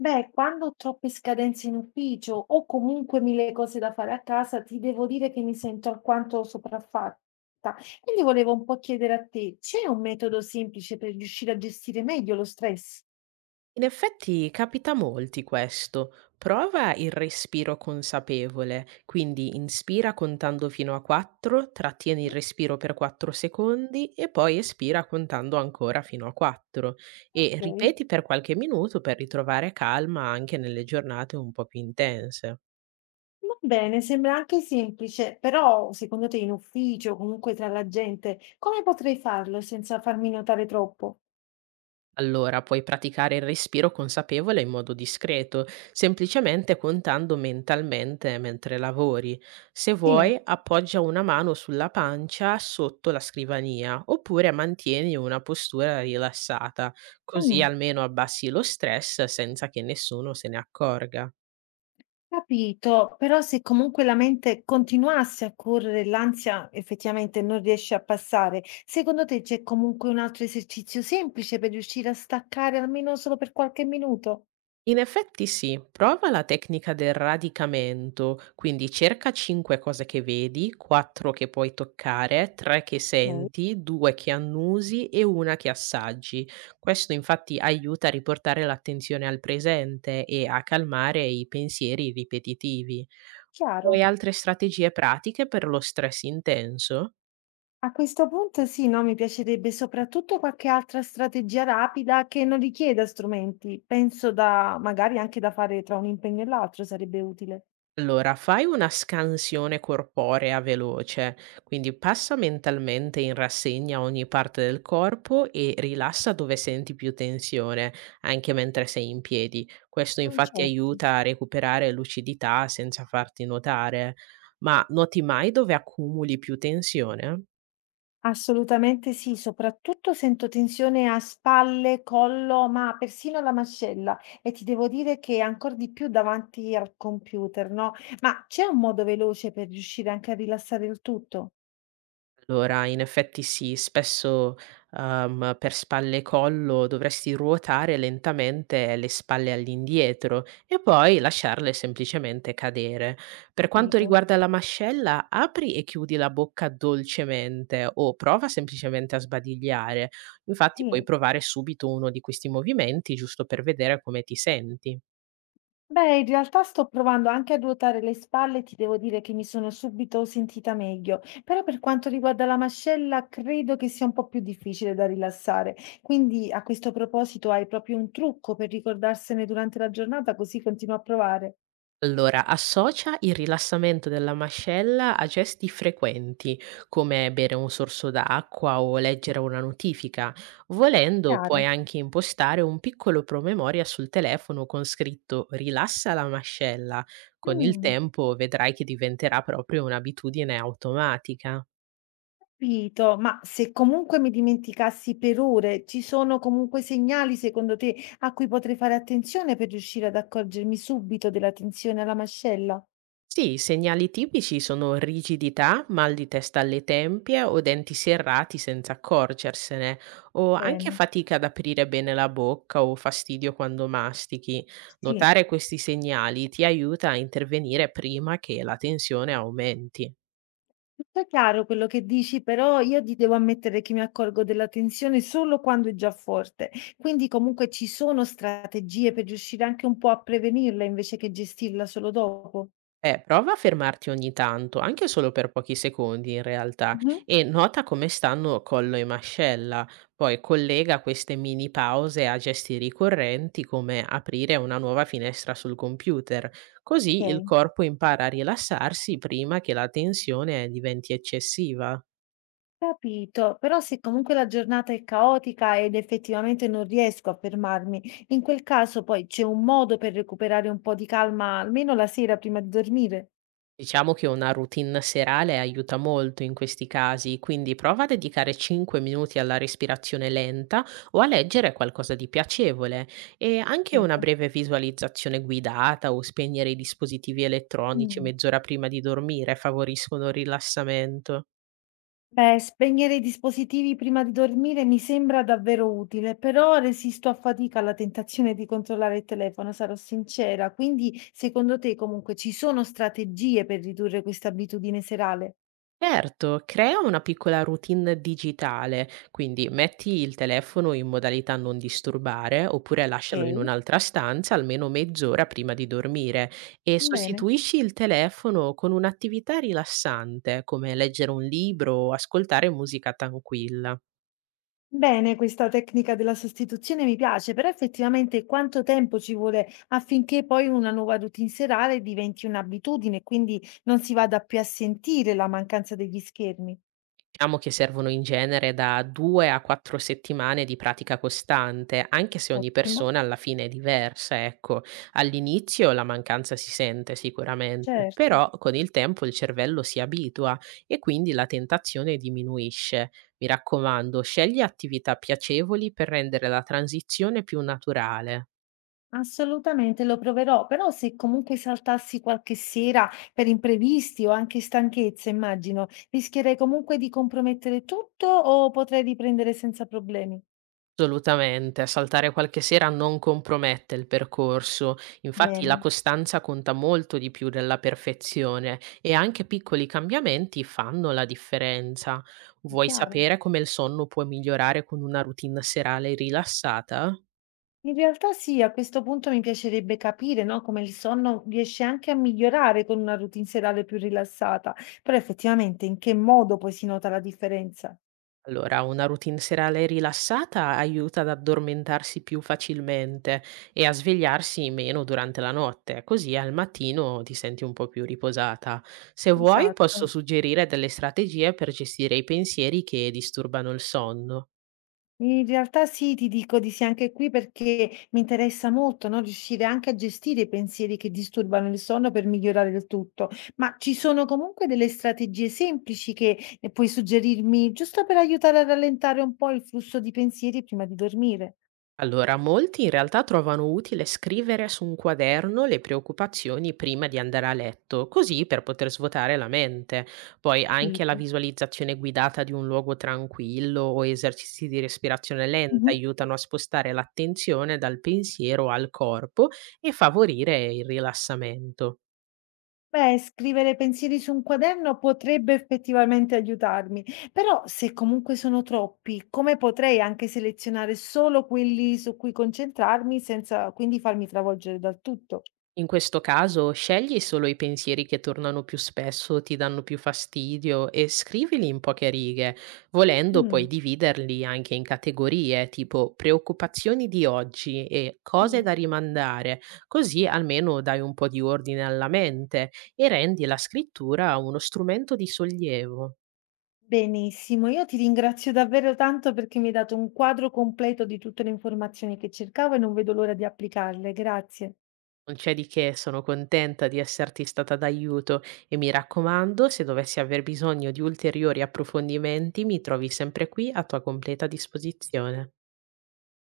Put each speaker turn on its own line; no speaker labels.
Beh, quando ho troppe scadenze in ufficio o comunque mille cose da fare a casa, ti devo dire che mi sento alquanto sopraffatta. Quindi volevo un po' chiedere a te, c'è un metodo semplice per riuscire a gestire meglio lo stress?
In effetti capita a molti questo. Prova il respiro consapevole, quindi inspira contando fino a 4, trattieni il
Mm.
respiro per 4 secondi e poi espira contando ancora fino a 4 e
Ok,
ripeti per qualche minuto per ritrovare calma anche nelle giornate un po' più intense.
va bene, sembra anche semplice, però secondo te in ufficio o comunque tra la gente, come potrei farlo senza farmi notare troppo?
Allora, puoi praticare il respiro consapevole in modo discreto, semplicemente contando mentalmente mentre lavori. Se
Sì.
vuoi, appoggia una mano sulla pancia sotto la scrivania, oppure mantieni una postura rilassata, così
Mm.
almeno abbassi lo stress senza che nessuno se ne accorga.
Capito, però se comunque la mente continuasse a correre, l'ansia effettivamente non riesce a passare, secondo te c'è comunque un altro esercizio semplice per riuscire a staccare almeno solo per qualche minuto?
In effetti sì, prova la tecnica del radicamento, quindi cerca 5 cose che vedi, 4 che puoi toccare, 3 che
Ok.
senti, 2 che annusi e 1 che assaggi. Questo infatti aiuta a riportare l'attenzione al presente e a calmare i pensieri ripetitivi. Vuoi
Chiaro.
altre strategie pratiche per lo stress intenso?
A questo punto sì, no, mi piacerebbe soprattutto qualche altra strategia rapida che non richieda strumenti. Penso da magari anche da fare tra un impegno e l'altro sarebbe utile.
Allora, fai una scansione corporea veloce, quindi passa mentalmente in rassegna ogni parte del corpo e rilassa dove senti più tensione, anche mentre sei in piedi. Questo
Non
infatti
certo.
aiuta a recuperare lucidità senza farti notare. Ma noti mai dove accumuli più tensione?
Assolutamente sì, soprattutto sento tensione a spalle, collo, ma persino alla mascella e ti devo dire che ancor di più davanti al computer, no, ma c'è un modo veloce per riuscire anche a rilassare il tutto?
Allora, in effetti sì, spesso, per spalle e collo dovresti ruotare lentamente le spalle all'indietro e poi lasciarle semplicemente cadere. Per quanto
Capito,
riguarda la mascella, apri e chiudi la bocca dolcemente o prova semplicemente a sbadigliare. Infatti puoi
sì.
provare subito uno di questi movimenti giusto per vedere come ti senti.
Beh, in realtà sto provando anche a ruotare le spalle e ti devo dire che mi sono subito sentita meglio, però per quanto riguarda la mascella credo che sia un po' più difficile da rilassare. Quindi a questo proposito hai proprio un trucco per ricordarsene durante la giornata, così continuo a provare.
Allora, associa il rilassamento della mascella a gesti frequenti, come bere un sorso d'acqua o leggere una notifica. Volendo, puoi
Chiaro.
anche impostare un piccolo promemoria sul telefono con scritto Rilassa la mascella. Con il
Mm,
tempo vedrai che diventerà proprio un'abitudine automatica.
capito, ma se comunque mi dimenticassi per ore, ci sono comunque segnali secondo te a cui potrei fare attenzione per riuscire ad accorgermi subito della tensione alla mascella?
Sì, i segnali tipici sono rigidità, mal di testa alle tempie o denti serrati senza accorgersene, o anche
Bene.
fatica ad aprire bene la bocca o fastidio quando mastichi.
Sì.
Notare questi segnali ti aiuta a intervenire prima che la tensione aumenti.
Tutto è chiaro quello che dici, però io ti devo ammettere che mi accorgo della tensione solo quando è già forte. Quindi comunque ci sono strategie per riuscire anche un po' a prevenirla invece che gestirla solo dopo.
Beh, prova a fermarti ogni tanto, anche solo per pochi secondi in realtà,
Mhm.
e nota come stanno collo e mascella. Poi collega queste mini pause a gesti ricorrenti come aprire una nuova finestra sul computer. Così il
Ok,
corpo impara a rilassarsi prima che la tensione diventi eccessiva.
capito. Però se comunque la giornata è caotica ed effettivamente non riesco a fermarmi, in quel caso poi c'è un modo per recuperare un po' di calma, almeno la sera prima di dormire.
Diciamo che una routine serale aiuta molto in questi casi, quindi prova a dedicare 5 minuti alla respirazione lenta o a leggere qualcosa di piacevole e anche una
Capito?
breve visualizzazione guidata o spegnere i dispositivi elettronici
Mm.
mezz'ora prima di dormire favoriscono il rilassamento.
Beh, spegnere i dispositivi prima di dormire mi sembra davvero utile, però resisto a fatica alla tentazione di controllare il telefono, sarò sincera. Quindi, secondo te, comunque, ci sono strategie per ridurre questa abitudine serale?
Certo, crea una piccola routine digitale, quindi metti il telefono in modalità non disturbare oppure lascialo in
Ok,
un'altra stanza almeno mezz'ora prima di dormire e
bene.
sostituisci il telefono con un'attività rilassante come leggere un libro o ascoltare musica tranquilla.
Bene, questa tecnica della sostituzione mi piace, però effettivamente quanto tempo ci vuole affinché poi una nuova routine serale diventi un'abitudine, quindi non si vada più a sentire la mancanza degli schermi?
Diciamo che servono in genere da 2 a 4 settimane di pratica costante, anche se ogni
Ottimo,
persona alla fine è diversa, ecco. All'inizio la mancanza si sente sicuramente,
certo.
però con il tempo il cervello si abitua e quindi la tentazione diminuisce. Mi raccomando, scegli attività piacevoli per rendere la transizione più naturale.
Assolutamente lo proverò, però se comunque saltassi qualche sera per imprevisti o anche stanchezza, immagino, rischierei comunque di compromettere tutto o potrei riprendere senza problemi?
Assolutamente, saltare qualche sera non compromette il percorso. Infatti la
Bene,
costanza conta molto di più della perfezione e anche piccoli cambiamenti fanno la differenza. Vuoi
chiaro.
sapere come il sonno può migliorare con una routine serale rilassata?
In realtà sì, a questo punto mi piacerebbe capire, no, come il sonno riesce anche a migliorare con una routine serale più rilassata, però effettivamente in che modo poi si nota la differenza?
Allora, una routine serale rilassata aiuta ad addormentarsi più facilmente e a svegliarsi meno durante la notte, così al mattino ti senti un po' più riposata. Se vuoi, posso
Esatto.
suggerire delle strategie per gestire i pensieri che disturbano il sonno.
In realtà sì, ti dico di sì anche qui perché mi interessa molto, no, riuscire anche a gestire i pensieri che disturbano il sonno per migliorare il tutto. Ma ci sono comunque delle strategie semplici che puoi suggerirmi giusto per aiutare a rallentare un po' il flusso di pensieri prima di dormire?
Allora, molti in realtà trovano utile scrivere su un quaderno le preoccupazioni prima di andare a letto, così per poter svuotare la mente. Poi anche la
Capito?
visualizzazione guidata di un luogo tranquillo o esercizi di respirazione lenta aiutano a spostare l'attenzione dal pensiero al corpo e favorire il rilassamento.
Beh, scrivere pensieri su un quaderno potrebbe effettivamente aiutarmi, però se comunque sono troppi, come potrei anche selezionare solo quelli su cui concentrarmi senza quindi farmi travolgere dal tutto?
In questo caso, scegli solo i pensieri che tornano più spesso o ti danno più fastidio e scrivili in poche righe. Volendo, puoi
Mm,
dividerli anche in categorie, tipo preoccupazioni di oggi e cose
mm.
da rimandare, così almeno dai un po' di ordine alla mente e rendi la scrittura uno strumento di sollievo.
Benissimo, io ti ringrazio davvero tanto perché mi hai dato un quadro completo di tutte le informazioni che cercavo e non vedo l'ora di applicarle. Grazie.
Non c'è di che, sono contenta di esserti stata d'aiuto e mi raccomando, se dovessi aver bisogno di ulteriori approfondimenti, mi trovi sempre qui a tua completa disposizione.